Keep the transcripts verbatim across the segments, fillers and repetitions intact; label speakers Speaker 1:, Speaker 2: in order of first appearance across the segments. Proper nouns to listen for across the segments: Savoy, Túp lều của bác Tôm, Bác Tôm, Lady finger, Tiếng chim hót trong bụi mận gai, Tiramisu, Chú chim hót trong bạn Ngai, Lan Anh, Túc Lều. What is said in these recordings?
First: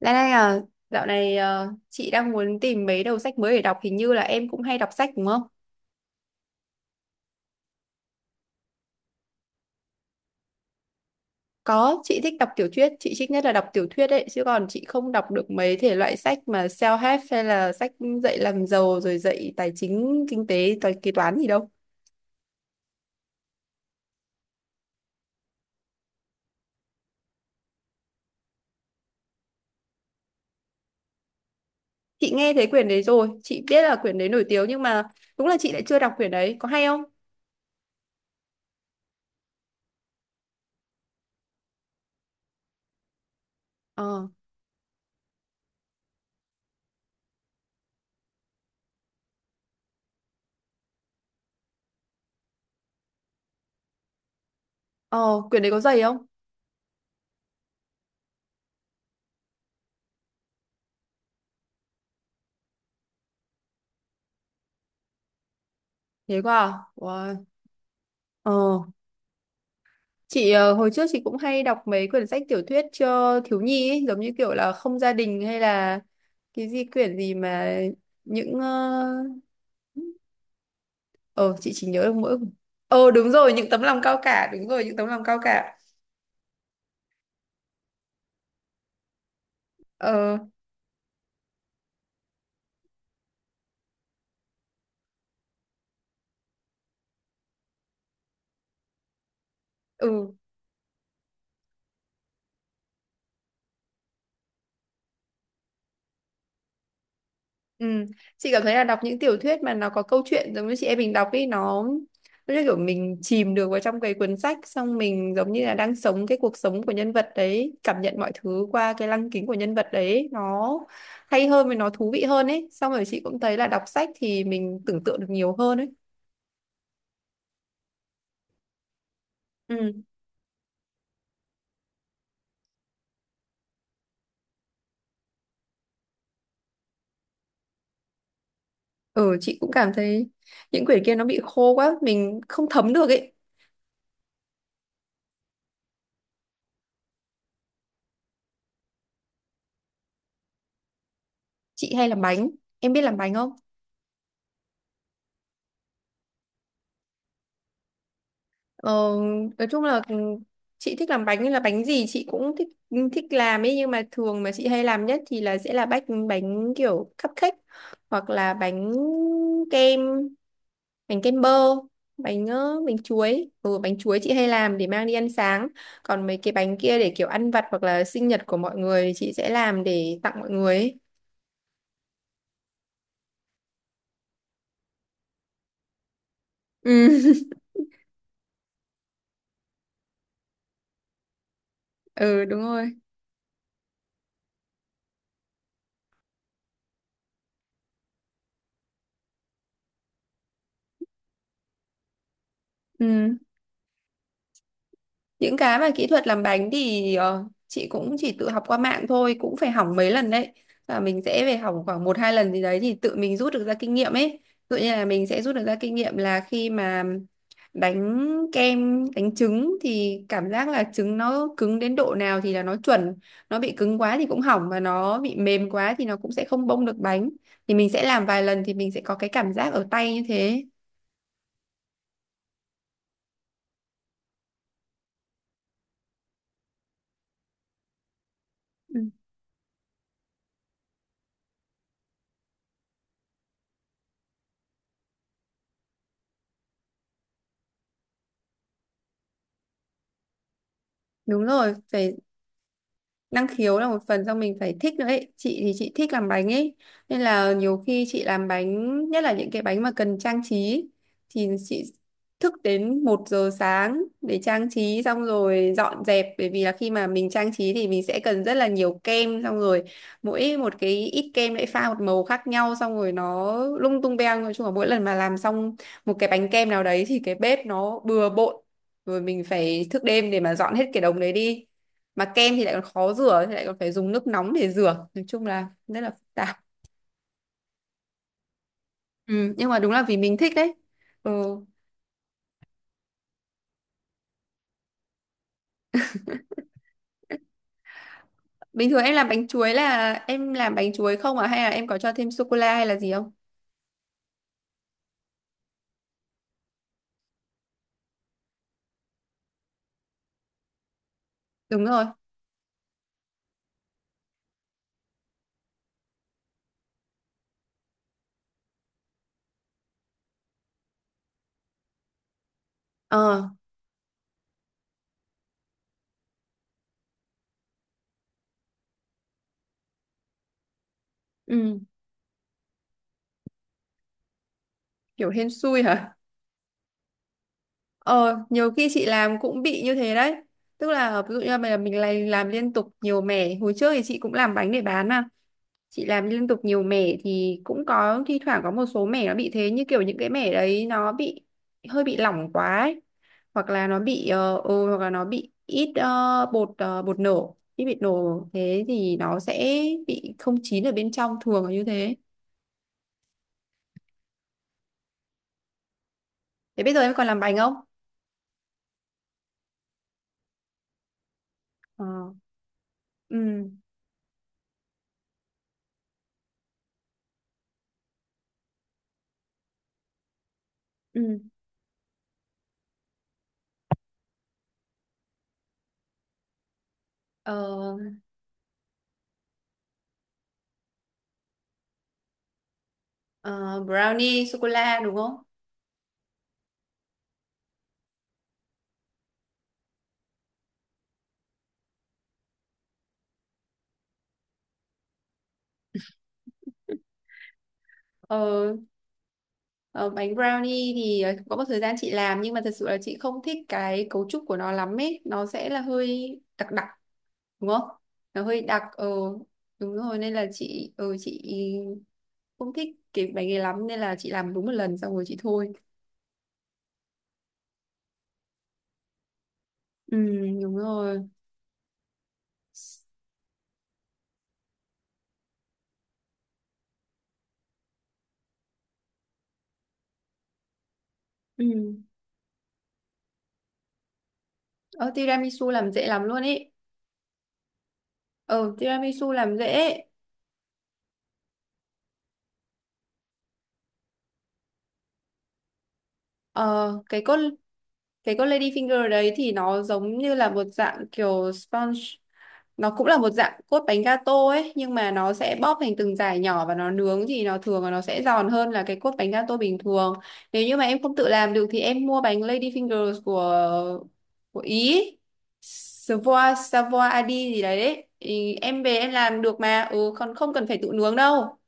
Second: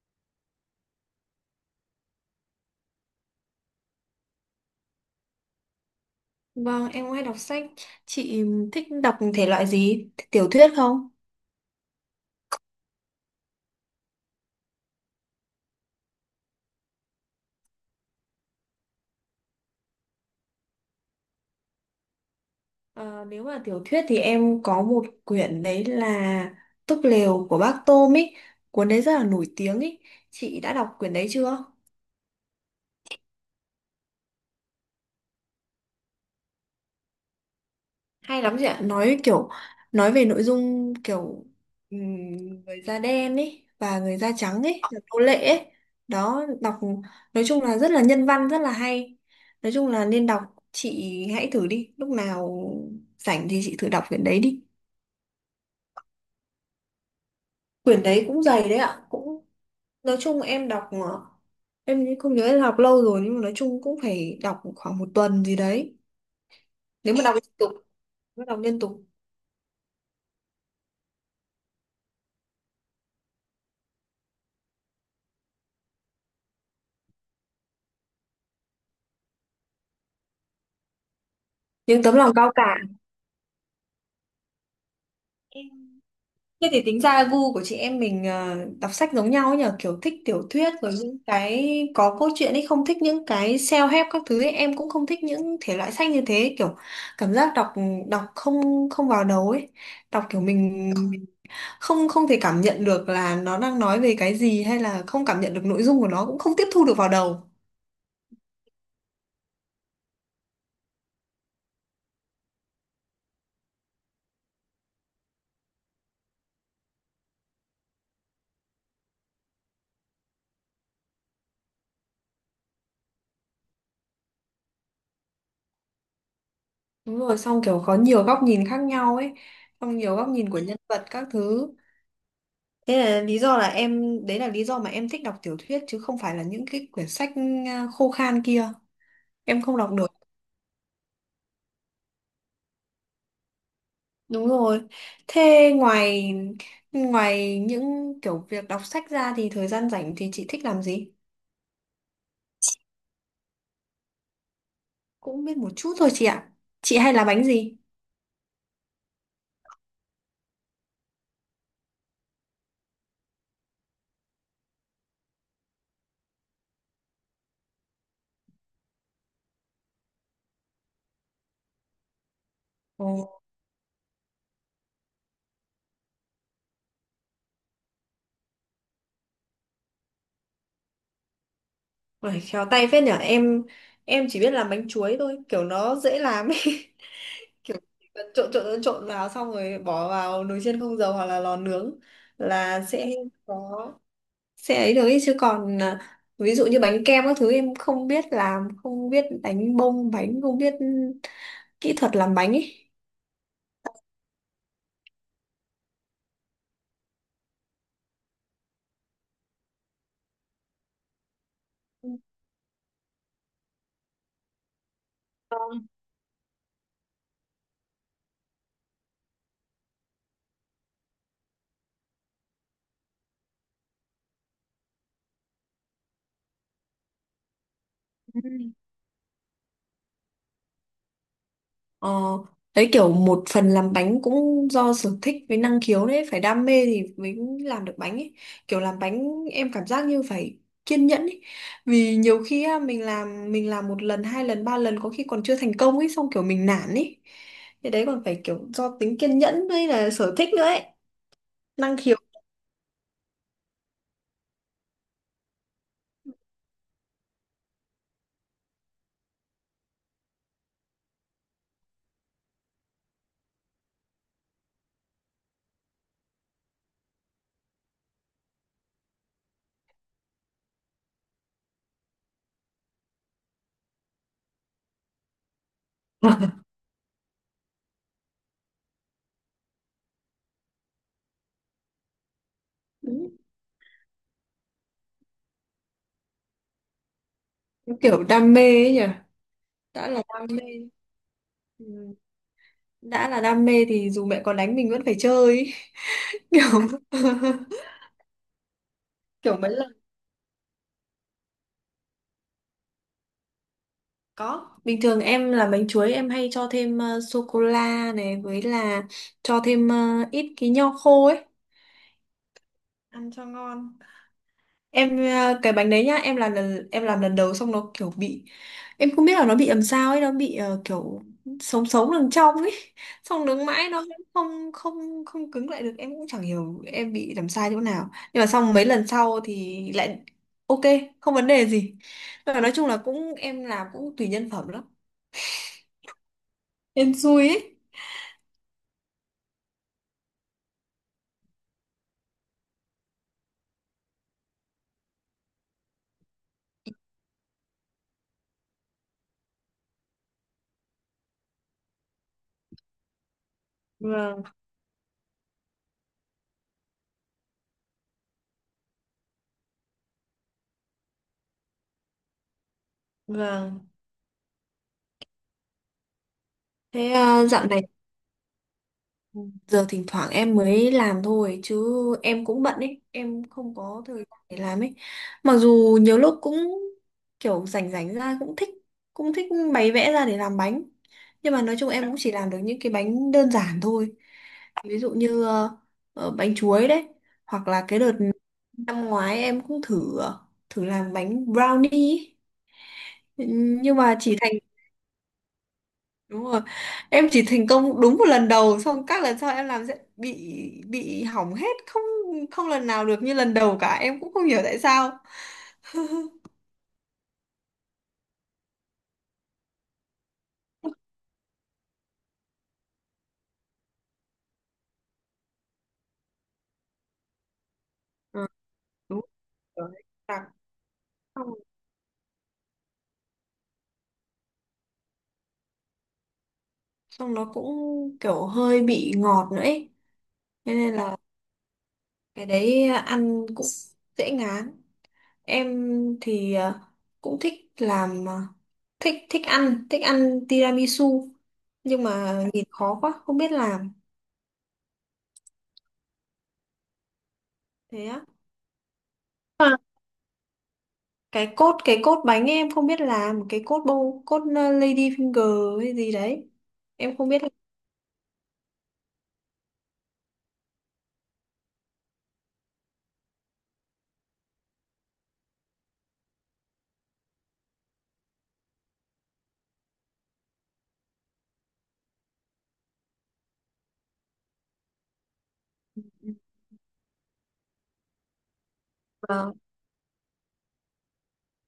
Speaker 1: Lan Anh à, dạo này ờ, chị đang muốn tìm mấy đầu sách mới để đọc, hình như là em cũng hay đọc sách đúng không?
Speaker 2: Vâng, em cũng hay đọc sách. Chị thích đọc thể loại gì? Tiểu thuyết không?
Speaker 1: Có, chị thích đọc tiểu thuyết, chị thích nhất là đọc tiểu thuyết ấy, chứ còn chị không đọc được mấy thể loại sách mà self-help hay là sách dạy làm giàu rồi dạy tài chính, kinh tế, toán kế toán gì đâu.
Speaker 2: Ờ, Nếu mà tiểu thuyết thì em có một quyển đấy là Túp lều của bác Tôm ý. Cuốn đấy rất là nổi tiếng ý. Chị đã đọc quyển đấy chưa?
Speaker 1: Chị nghe thấy quyển đấy rồi, chị biết là quyển đấy nổi tiếng nhưng mà đúng là chị lại chưa đọc quyển đấy, có hay không?
Speaker 2: Hay lắm chị ạ, nói kiểu nói về nội dung kiểu ừm, người da đen ấy và người
Speaker 1: Ờ,
Speaker 2: da trắng ấy, là nô lệ ấy. Đó, đọc nói chung là rất là nhân văn, rất là hay. Nói chung là nên đọc, chị hãy thử đi, lúc nào rảnh thì chị thử đọc quyển đấy đi.
Speaker 1: ờ, Quyển đấy có dày không?
Speaker 2: Quyển đấy cũng dày đấy ạ, cũng nói chung em đọc ờ, em không nhớ, em đọc lâu rồi nhưng mà nói chung cũng phải đọc khoảng một tuần gì đấy.
Speaker 1: Thế quá à?
Speaker 2: Nếu mà đọc
Speaker 1: Wow.
Speaker 2: liên tục, nếu mà
Speaker 1: Ờ.
Speaker 2: đọc liên tục.
Speaker 1: Chị ờ, hồi trước chị cũng hay đọc mấy quyển sách tiểu thuyết cho thiếu nhi ấy, giống như kiểu là Không gia đình hay là cái gì quyển gì mà những ờ ờ, chị chỉ nhớ
Speaker 2: Nhưng
Speaker 1: được
Speaker 2: tấm lòng
Speaker 1: mỗi.
Speaker 2: cao cả.
Speaker 1: Ờ đúng rồi, những tấm lòng cao cả, đúng rồi, những tấm lòng cao cả.
Speaker 2: Thế thì tính ra gu của chị em mình ờ, đọc sách giống nhau ấy nhờ, kiểu thích
Speaker 1: ờ
Speaker 2: tiểu thuyết rồi những cái có câu chuyện ấy, không thích những cái self-help các thứ ấy. Em cũng không thích những thể loại sách như thế, kiểu cảm giác đọc đọc không không vào đầu ấy,
Speaker 1: ừ.
Speaker 2: đọc kiểu mình không không thể cảm nhận được là nó đang nói về cái gì hay là không cảm nhận được nội dung của nó, cũng không tiếp thu được vào đầu.
Speaker 1: Ừ. Chị cảm thấy là đọc những tiểu thuyết mà nó có câu chuyện giống như chị em mình đọc ý, nó nó như kiểu mình chìm được vào trong cái cuốn sách, xong mình giống như là đang sống cái cuộc sống của nhân vật đấy, cảm nhận mọi thứ qua cái lăng kính của nhân vật đấy, nó hay hơn và nó thú vị hơn ấy. Xong rồi chị cũng thấy là đọc sách thì mình tưởng tượng được nhiều hơn ấy.
Speaker 2: Đúng rồi, xong kiểu có nhiều góc nhìn khác nhau ấy,
Speaker 1: Ừ.
Speaker 2: xong nhiều góc nhìn của nhân vật các thứ. Thế là lý do là em, đấy là lý do mà em thích đọc tiểu thuyết chứ không phải là những cái quyển sách à, khô khan kia.
Speaker 1: Ừ, chị
Speaker 2: Em
Speaker 1: cũng
Speaker 2: không đọc
Speaker 1: cảm
Speaker 2: được.
Speaker 1: thấy những quyển kia nó bị khô quá, mình không thấm được ấy.
Speaker 2: Đúng rồi. Thế ngoài ngoài những kiểu việc đọc sách ra thì thời gian rảnh thì chị thích làm gì?
Speaker 1: Chị hay làm bánh. Em biết làm bánh không?
Speaker 2: Cũng biết một chút thôi chị ạ. Chị hay làm bánh gì?
Speaker 1: Ờ, nói chung là ừ, chị thích làm bánh nên là bánh gì chị cũng thích, ừ, thích làm ấy, nhưng mà thường mà chị hay làm nhất thì là sẽ là bánh bánh kiểu cupcake, hoặc là bánh kem, bánh kem bơ, bánh ờ, bánh
Speaker 2: Ồ,
Speaker 1: chuối ừ, bánh chuối chị hay làm để mang đi ăn sáng. Còn mấy cái bánh kia để kiểu ăn vặt hoặc là sinh nhật của mọi người thì chị sẽ làm để tặng mọi người ấy.
Speaker 2: phải khéo tay phết nhở. Em em chỉ biết làm bánh chuối thôi, kiểu nó dễ làm ấy.
Speaker 1: Ừ.
Speaker 2: Trộn trộn trộn trộn vào xong rồi bỏ vào nồi chiên không dầu hoặc là lò nướng
Speaker 1: Ừ, đúng
Speaker 2: là
Speaker 1: rồi.
Speaker 2: sẽ có sẽ ấy được ý. Chứ còn à, ví dụ như bánh kem các thứ em không biết làm, không biết đánh bông bánh, không biết kỹ thuật làm bánh ấy.
Speaker 1: Ừ. Những cái mà kỹ thuật làm bánh thì ờ, chị cũng chỉ tự học qua mạng thôi, cũng phải hỏng mấy lần đấy, và mình sẽ phải hỏng khoảng một hai lần gì đấy thì tự mình rút được ra kinh nghiệm ấy. Tự nhiên là mình sẽ rút được ra
Speaker 2: Vâng.
Speaker 1: kinh nghiệm là khi mà đánh kem, đánh trứng thì cảm giác là trứng nó cứng đến độ nào thì là nó chuẩn, nó bị cứng quá thì cũng hỏng và nó bị mềm quá thì nó cũng sẽ không bông được bánh, thì mình sẽ làm
Speaker 2: Ừ.
Speaker 1: vài lần thì mình sẽ có cái cảm giác ở tay như thế.
Speaker 2: ờ, Đấy kiểu một phần làm bánh cũng do sở thích với năng khiếu đấy, phải đam mê thì mới làm được bánh ấy, kiểu làm
Speaker 1: Ừ,
Speaker 2: bánh em cảm giác như phải kiên nhẫn ấy. Vì nhiều khi á, mình làm mình làm một lần hai lần ba lần có khi còn chưa thành công ấy, xong kiểu mình nản ấy, thế đấy còn phải kiểu do tính kiên nhẫn với là sở thích nữa ấy,
Speaker 1: đúng rồi,
Speaker 2: năng
Speaker 1: phải
Speaker 2: khiếu.
Speaker 1: năng khiếu, là một phần do mình phải thích nữa ấy. Chị thì chị thích làm bánh ấy, nên là nhiều khi chị làm bánh, nhất là những cái bánh mà cần trang trí, thì chị thức đến một giờ sáng để trang trí, xong rồi dọn dẹp, bởi vì là khi mà mình trang trí thì mình sẽ cần rất là nhiều kem. Xong rồi mỗi một cái ít kem lại pha một màu khác nhau, xong rồi nó lung tung beng. Nói chung là mỗi lần mà làm xong một cái bánh kem nào đấy thì cái bếp nó bừa bộn, rồi mình phải thức đêm để mà dọn hết cái đống đấy đi, mà kem thì lại còn khó
Speaker 2: Đúng,
Speaker 1: rửa, thì lại còn phải dùng nước nóng để rửa, nói chung là rất là phức tạp.
Speaker 2: cái kiểu đam mê ấy nhỉ.
Speaker 1: Ừ, nhưng mà đúng là
Speaker 2: Đã
Speaker 1: vì
Speaker 2: là
Speaker 1: mình
Speaker 2: đam
Speaker 1: thích
Speaker 2: mê.
Speaker 1: đấy. Ừ.
Speaker 2: Ừ. Đã là đam mê thì dù mẹ có đánh mình vẫn phải chơi ấy. kiểu
Speaker 1: Bình thường em làm bánh
Speaker 2: kiểu mấy
Speaker 1: chuối
Speaker 2: lần
Speaker 1: là em làm bánh chuối không à, hay là em có cho thêm sô cô la hay là gì không?
Speaker 2: Có, bình thường em làm bánh chuối em hay cho thêm sô cô la này với là cho thêm ờ, ít cái nho khô ấy,
Speaker 1: Đúng rồi.
Speaker 2: ăn cho ngon. Em ờ, cái bánh đấy nhá, em làm lần em làm lần đầu xong nó kiểu bị, em không biết là nó bị làm sao ấy, nó bị ờ, kiểu sống sống đằng trong ấy.
Speaker 1: ờ
Speaker 2: Xong đứng mãi nó cũng không không không cứng lại được. Em cũng chẳng hiểu em bị làm sai chỗ nào. Nhưng mà xong mấy lần sau thì lại ok, không vấn đề
Speaker 1: ừ.
Speaker 2: gì. Nhưng mà nói chung là cũng em làm cũng tùy nhân phẩm lắm.
Speaker 1: Kiểu hên xui hả?
Speaker 2: Em xui ấy.
Speaker 1: ờ Nhiều khi chị làm cũng bị như thế đấy, tức là ví dụ như là mình mình lại làm liên tục nhiều mẻ. Hồi trước thì chị cũng làm bánh để bán mà, chị làm liên tục nhiều mẻ thì cũng có thi thoảng có một số mẻ nó bị thế, như kiểu những cái mẻ đấy nó bị hơi bị lỏng quá ấy, hoặc là nó bị
Speaker 2: Vâng,
Speaker 1: ờ ừ, hoặc là nó bị ít ờ, bột ờ, bột nổ, ít bị nổ thế thì nó sẽ bị không chín ở bên trong, thường là như thế.
Speaker 2: vâng.
Speaker 1: Thế bây giờ
Speaker 2: Thế
Speaker 1: em còn làm
Speaker 2: ờ,
Speaker 1: bánh
Speaker 2: dạo
Speaker 1: không?
Speaker 2: này Giờ thỉnh thoảng em mới làm thôi chứ
Speaker 1: ờ
Speaker 2: em cũng bận ấy, em
Speaker 1: ừ.
Speaker 2: không có thời gian để làm ấy. Mặc dù nhiều lúc cũng kiểu rảnh rảnh ra cũng thích cũng thích bày vẽ ra để làm bánh.
Speaker 1: Ừ.
Speaker 2: Nhưng mà nói chung em cũng chỉ làm được những cái bánh đơn giản thôi. Ví dụ như ờ, ờ, bánh chuối đấy,
Speaker 1: ờ,
Speaker 2: hoặc là cái đợt năm ngoái em cũng thử ờ, thử làm bánh brownie ấy.
Speaker 1: ờ,
Speaker 2: Nhưng mà chỉ
Speaker 1: Brownie
Speaker 2: thành
Speaker 1: sô cô la đúng không?
Speaker 2: Đúng rồi, em chỉ thành công đúng một lần đầu, xong các lần sau em làm sẽ bị bị hỏng hết, không không lần nào được như lần đầu cả, em cũng không hiểu tại sao.
Speaker 1: Ờ, ờ, Bánh brownie thì ờ, có một thời gian chị làm, nhưng mà thật sự là chị không thích cái cấu trúc của nó lắm ấy, nó sẽ là hơi đặc đặc, đúng không? Nó
Speaker 2: Ờ,
Speaker 1: hơi đặc. ờ
Speaker 2: đúng
Speaker 1: Đúng
Speaker 2: rồi.
Speaker 1: rồi, nên
Speaker 2: Đặc.
Speaker 1: là chị ờ chị
Speaker 2: Xong
Speaker 1: không thích cái bánh này lắm, nên là chị làm đúng một lần xong rồi chị thôi.
Speaker 2: xong nó cũng kiểu hơi bị ngọt nữa ấy.
Speaker 1: Ừ,
Speaker 2: Thế
Speaker 1: đúng
Speaker 2: nên là
Speaker 1: rồi.
Speaker 2: cái đấy ăn cũng dễ ngán. Em thì ờ, cũng thích làm ờ, thích thích ăn thích ăn tiramisu nhưng
Speaker 1: Ừ.
Speaker 2: mà nhìn khó quá không biết làm.
Speaker 1: ờ Tiramisu làm dễ lắm luôn ấy.
Speaker 2: Thế
Speaker 1: ờ Tiramisu làm
Speaker 2: á?
Speaker 1: dễ.
Speaker 2: Cái cốt cái cốt bánh ấy, em không biết làm cái cốt bông cốt ờ, lady finger hay gì đấy,
Speaker 1: ờ
Speaker 2: em
Speaker 1: cái
Speaker 2: không
Speaker 1: con
Speaker 2: biết là.
Speaker 1: cái con lady finger đấy thì nó giống như là một dạng kiểu sponge, nó cũng là một dạng cốt bánh gato ấy, nhưng mà nó sẽ bóp thành từng dải nhỏ và nó nướng thì nó thường là nó sẽ giòn hơn là cái cốt bánh gato bình thường. Nếu như mà em không tự làm được thì em mua bánh Lady Fingers của của Ý, Savoy, Savoy Adi gì đấy, đấy. Thì em về em làm
Speaker 2: Vâng.
Speaker 1: được mà, ừ, còn không cần phải tự nướng đâu,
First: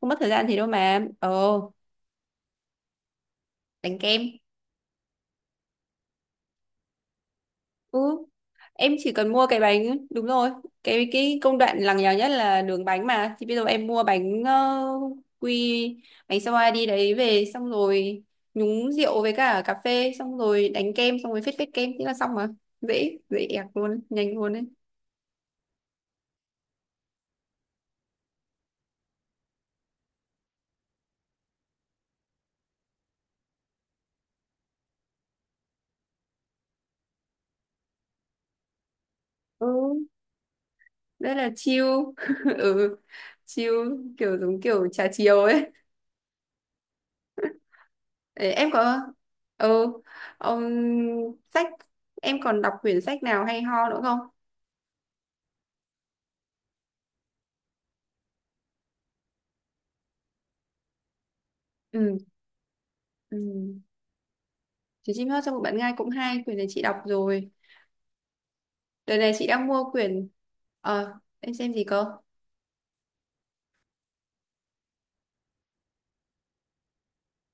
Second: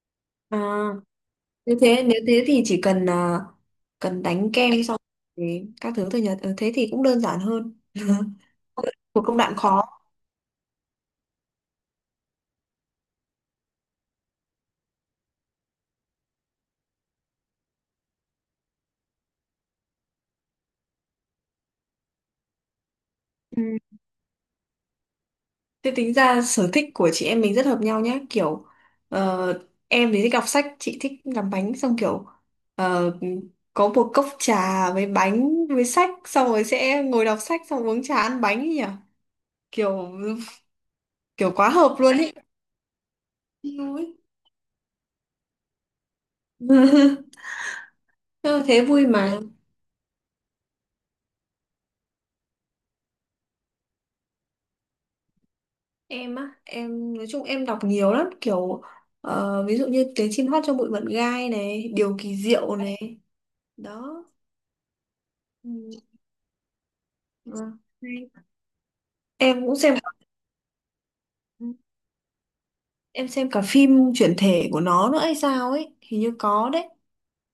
Speaker 1: không mất thời gian thì đâu
Speaker 2: à
Speaker 1: mà. ờ
Speaker 2: Như thế, nếu thế thì chỉ cần ờ,
Speaker 1: Đánh kem.
Speaker 2: cần đánh kem xong thì các thứ thôi nhật. Ờ, thế thì cũng đơn giản hơn.
Speaker 1: Ừ. Em chỉ
Speaker 2: Một
Speaker 1: cần
Speaker 2: công
Speaker 1: mua
Speaker 2: đoạn
Speaker 1: cái bánh.
Speaker 2: khó.
Speaker 1: Đúng rồi, cái cái công đoạn lằng nhằng nhất là đường bánh mà, thì bây giờ em mua bánh ờ, quy, bánh sao đi đấy về, xong rồi nhúng rượu với cả cà phê, xong rồi đánh kem, xong rồi phết phết kem, thế là xong mà, dễ dễ ẹc
Speaker 2: Ừ.
Speaker 1: luôn, nhanh luôn đấy.
Speaker 2: Thế tính ra sở thích của chị em mình rất hợp nhau nhá, kiểu ờ, em thì thích đọc sách, chị thích làm bánh, xong kiểu ờ, có một cốc trà với bánh với sách, xong rồi sẽ ngồi đọc sách, xong uống trà ăn bánh ấy nhỉ,
Speaker 1: Ừ,
Speaker 2: kiểu
Speaker 1: rất là
Speaker 2: kiểu quá
Speaker 1: chill.
Speaker 2: hợp luôn ấy.
Speaker 1: Ừ, chill,
Speaker 2: Yêu ấy.
Speaker 1: kiểu giống kiểu trà chiều ấy. Đấy,
Speaker 2: Ờ,
Speaker 1: em
Speaker 2: thế
Speaker 1: có.
Speaker 2: vui mà.
Speaker 1: Ừ ông sách Em còn đọc quyển sách nào hay ho nữa không?
Speaker 2: Em á Em nói chung em đọc nhiều lắm, kiểu ờ, ví dụ như tiếng chim hót trong bụi mận gai này, điều
Speaker 1: Ừ.
Speaker 2: kỳ diệu này,
Speaker 1: Ừ.
Speaker 2: đó.
Speaker 1: Chú chim hót trong
Speaker 2: Ừ,
Speaker 1: bạn Ngai cũng hay, quyển này chị đọc rồi.
Speaker 2: ờ, hay.
Speaker 1: Đợt này chị đang
Speaker 2: Em cũng
Speaker 1: mua
Speaker 2: xem
Speaker 1: quyển. ờ em xem gì cơ?
Speaker 2: em xem cả phim chuyển thể của nó nữa hay sao ấy, hình như có đấy.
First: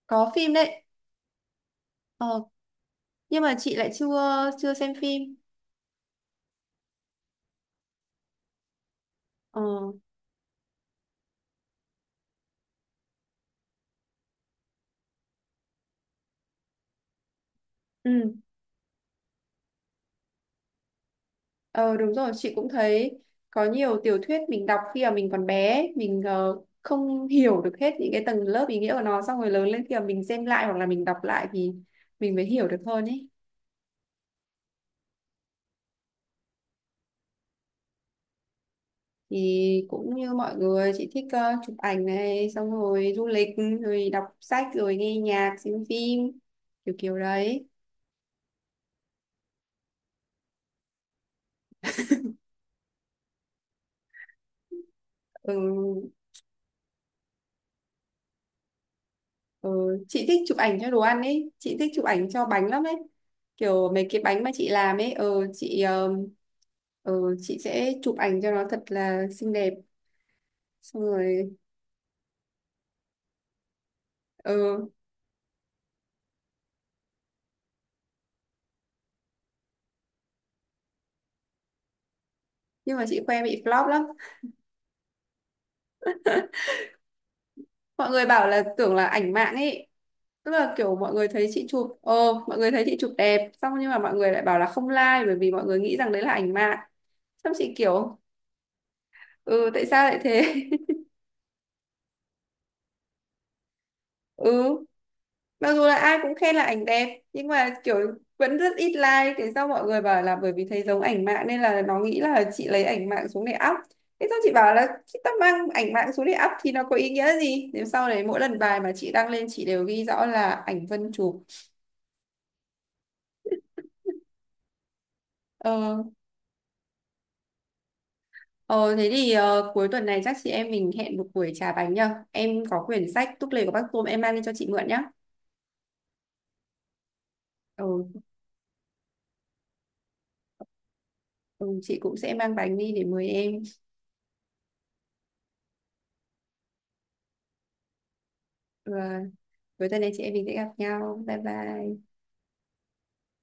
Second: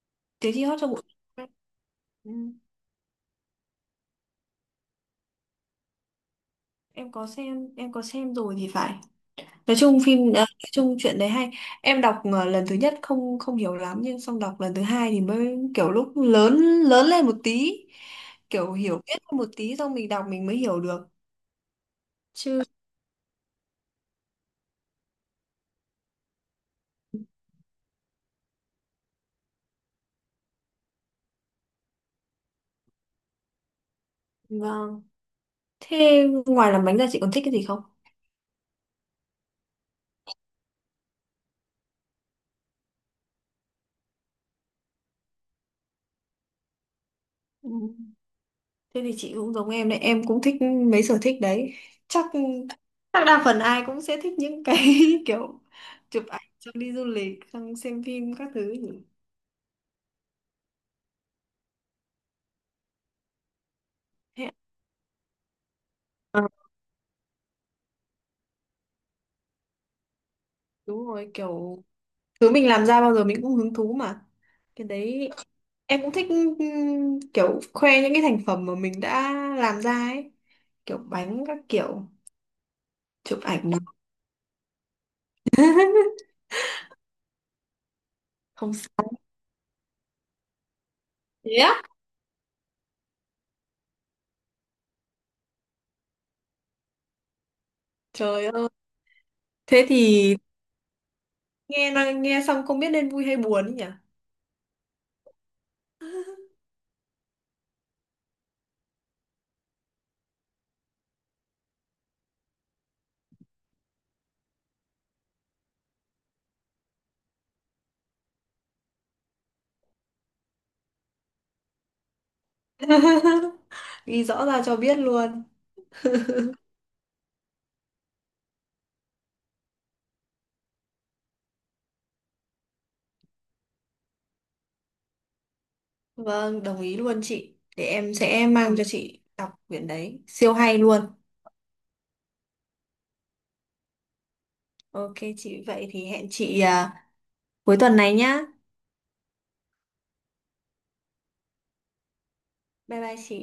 Speaker 1: Có phim
Speaker 2: Tiếng chim hót
Speaker 1: đấy.
Speaker 2: trong bụi Mận Gai. Ừ,
Speaker 1: ờ nhưng mà chị lại chưa chưa xem phim.
Speaker 2: em có xem em có xem rồi thì phải.
Speaker 1: ờ
Speaker 2: Nói chung phim à, nói chung chuyện đấy hay, em đọc à, lần thứ nhất không không hiểu lắm, nhưng xong đọc lần thứ hai thì mới kiểu lúc lớn lớn lên một tí,
Speaker 1: ừ.
Speaker 2: kiểu hiểu biết hơn một tí, xong mình đọc mình mới hiểu được
Speaker 1: ờ Đúng rồi, chị
Speaker 2: chứ.
Speaker 1: cũng thấy có nhiều tiểu thuyết mình đọc khi mà mình còn bé ấy, mình ờ, không hiểu được hết những cái tầng lớp ý nghĩa của nó, xong rồi lớn lên khi mà mình xem lại hoặc là mình đọc lại thì mình mới hiểu được hơn ấy.
Speaker 2: Vâng. Thế ngoài làm bánh ra chị còn thích cái gì không?
Speaker 1: Thì cũng như mọi người, chị thích ờ, chụp ảnh này, xong rồi du lịch, rồi đọc sách, rồi nghe nhạc, xem phim, kiểu kiểu đấy.
Speaker 2: Ừ. Thế thì chị cũng giống em đấy, em cũng thích mấy sở thích đấy, chắc chắc đa phần ai cũng sẽ thích những cái
Speaker 1: Ừ.
Speaker 2: kiểu chụp ảnh, xong đi du lịch, xong xem phim các thứ nhỉ.
Speaker 1: Ừ. Chị thích chụp ảnh cho đồ ăn ấy, chị thích chụp ảnh cho bánh lắm ấy, kiểu mấy cái bánh mà
Speaker 2: Thế-
Speaker 1: chị làm ấy, ừ, chị ờ,
Speaker 2: Ờ,
Speaker 1: ừ, chị sẽ chụp ảnh cho nó thật là xinh đẹp xong
Speaker 2: đúng rồi,
Speaker 1: rồi.
Speaker 2: kiểu thứ mình làm ra bao giờ mình cũng hứng thú mà, cái
Speaker 1: Ừ.
Speaker 2: đấy em cũng thích ừm, kiểu khoe những cái thành phẩm mà mình đã làm ra ấy, kiểu bánh các kiểu,
Speaker 1: Nhưng mà chị
Speaker 2: chụp
Speaker 1: khoe bị
Speaker 2: ảnh mà.
Speaker 1: flop lắm, mọi người bảo là
Speaker 2: Không
Speaker 1: tưởng là
Speaker 2: sao.
Speaker 1: ảnh mạng ấy, tức là kiểu mọi người thấy
Speaker 2: Thế
Speaker 1: chị
Speaker 2: á?
Speaker 1: chụp ờ mọi người thấy chị chụp đẹp xong, nhưng mà mọi người lại bảo là không like, bởi vì mọi người nghĩ rằng đấy là ảnh mạng. Xong chị kiểu,
Speaker 2: Trời ơi.
Speaker 1: ừ,
Speaker 2: Thế
Speaker 1: tại sao lại
Speaker 2: thì
Speaker 1: thế?
Speaker 2: nghe nói- nghe xong không biết nên vui hay buồn ấy nhỉ.
Speaker 1: Ừ, mặc dù là ai cũng khen là ảnh đẹp nhưng mà kiểu vẫn rất ít like. Thế sau mọi người bảo là bởi vì thấy giống ảnh mạng nên là nó nghĩ là chị lấy ảnh mạng xuống để up, thế xong chị bảo là chị ta mang ảnh mạng xuống để up thì nó có ý nghĩa gì, nếu sau đấy mỗi lần bài mà chị đăng lên chị đều ghi rõ là ảnh Vân chụp.
Speaker 2: Ghi rõ ra cho biết luôn.
Speaker 1: Ờ, Ờ, thế thì ờ, cuối tuần này chắc chị em mình hẹn một buổi trà bánh nhá. Em có quyển sách Túc Lều của Bác Tôm em mang đi cho chị mượn nhá.
Speaker 2: Vâng, đồng ý luôn chị, để em
Speaker 1: Ừ,
Speaker 2: sẽ mang cho chị đọc quyển đấy siêu hay luôn.
Speaker 1: ừ, chị cũng sẽ mang bánh đi để mời em.
Speaker 2: Ok chị, vậy thì hẹn chị à, cuối tuần này nhá.
Speaker 1: Ừ, cuối tuần này chị em mình sẽ gặp nhau. Bye bye.
Speaker 2: Bye bye chị.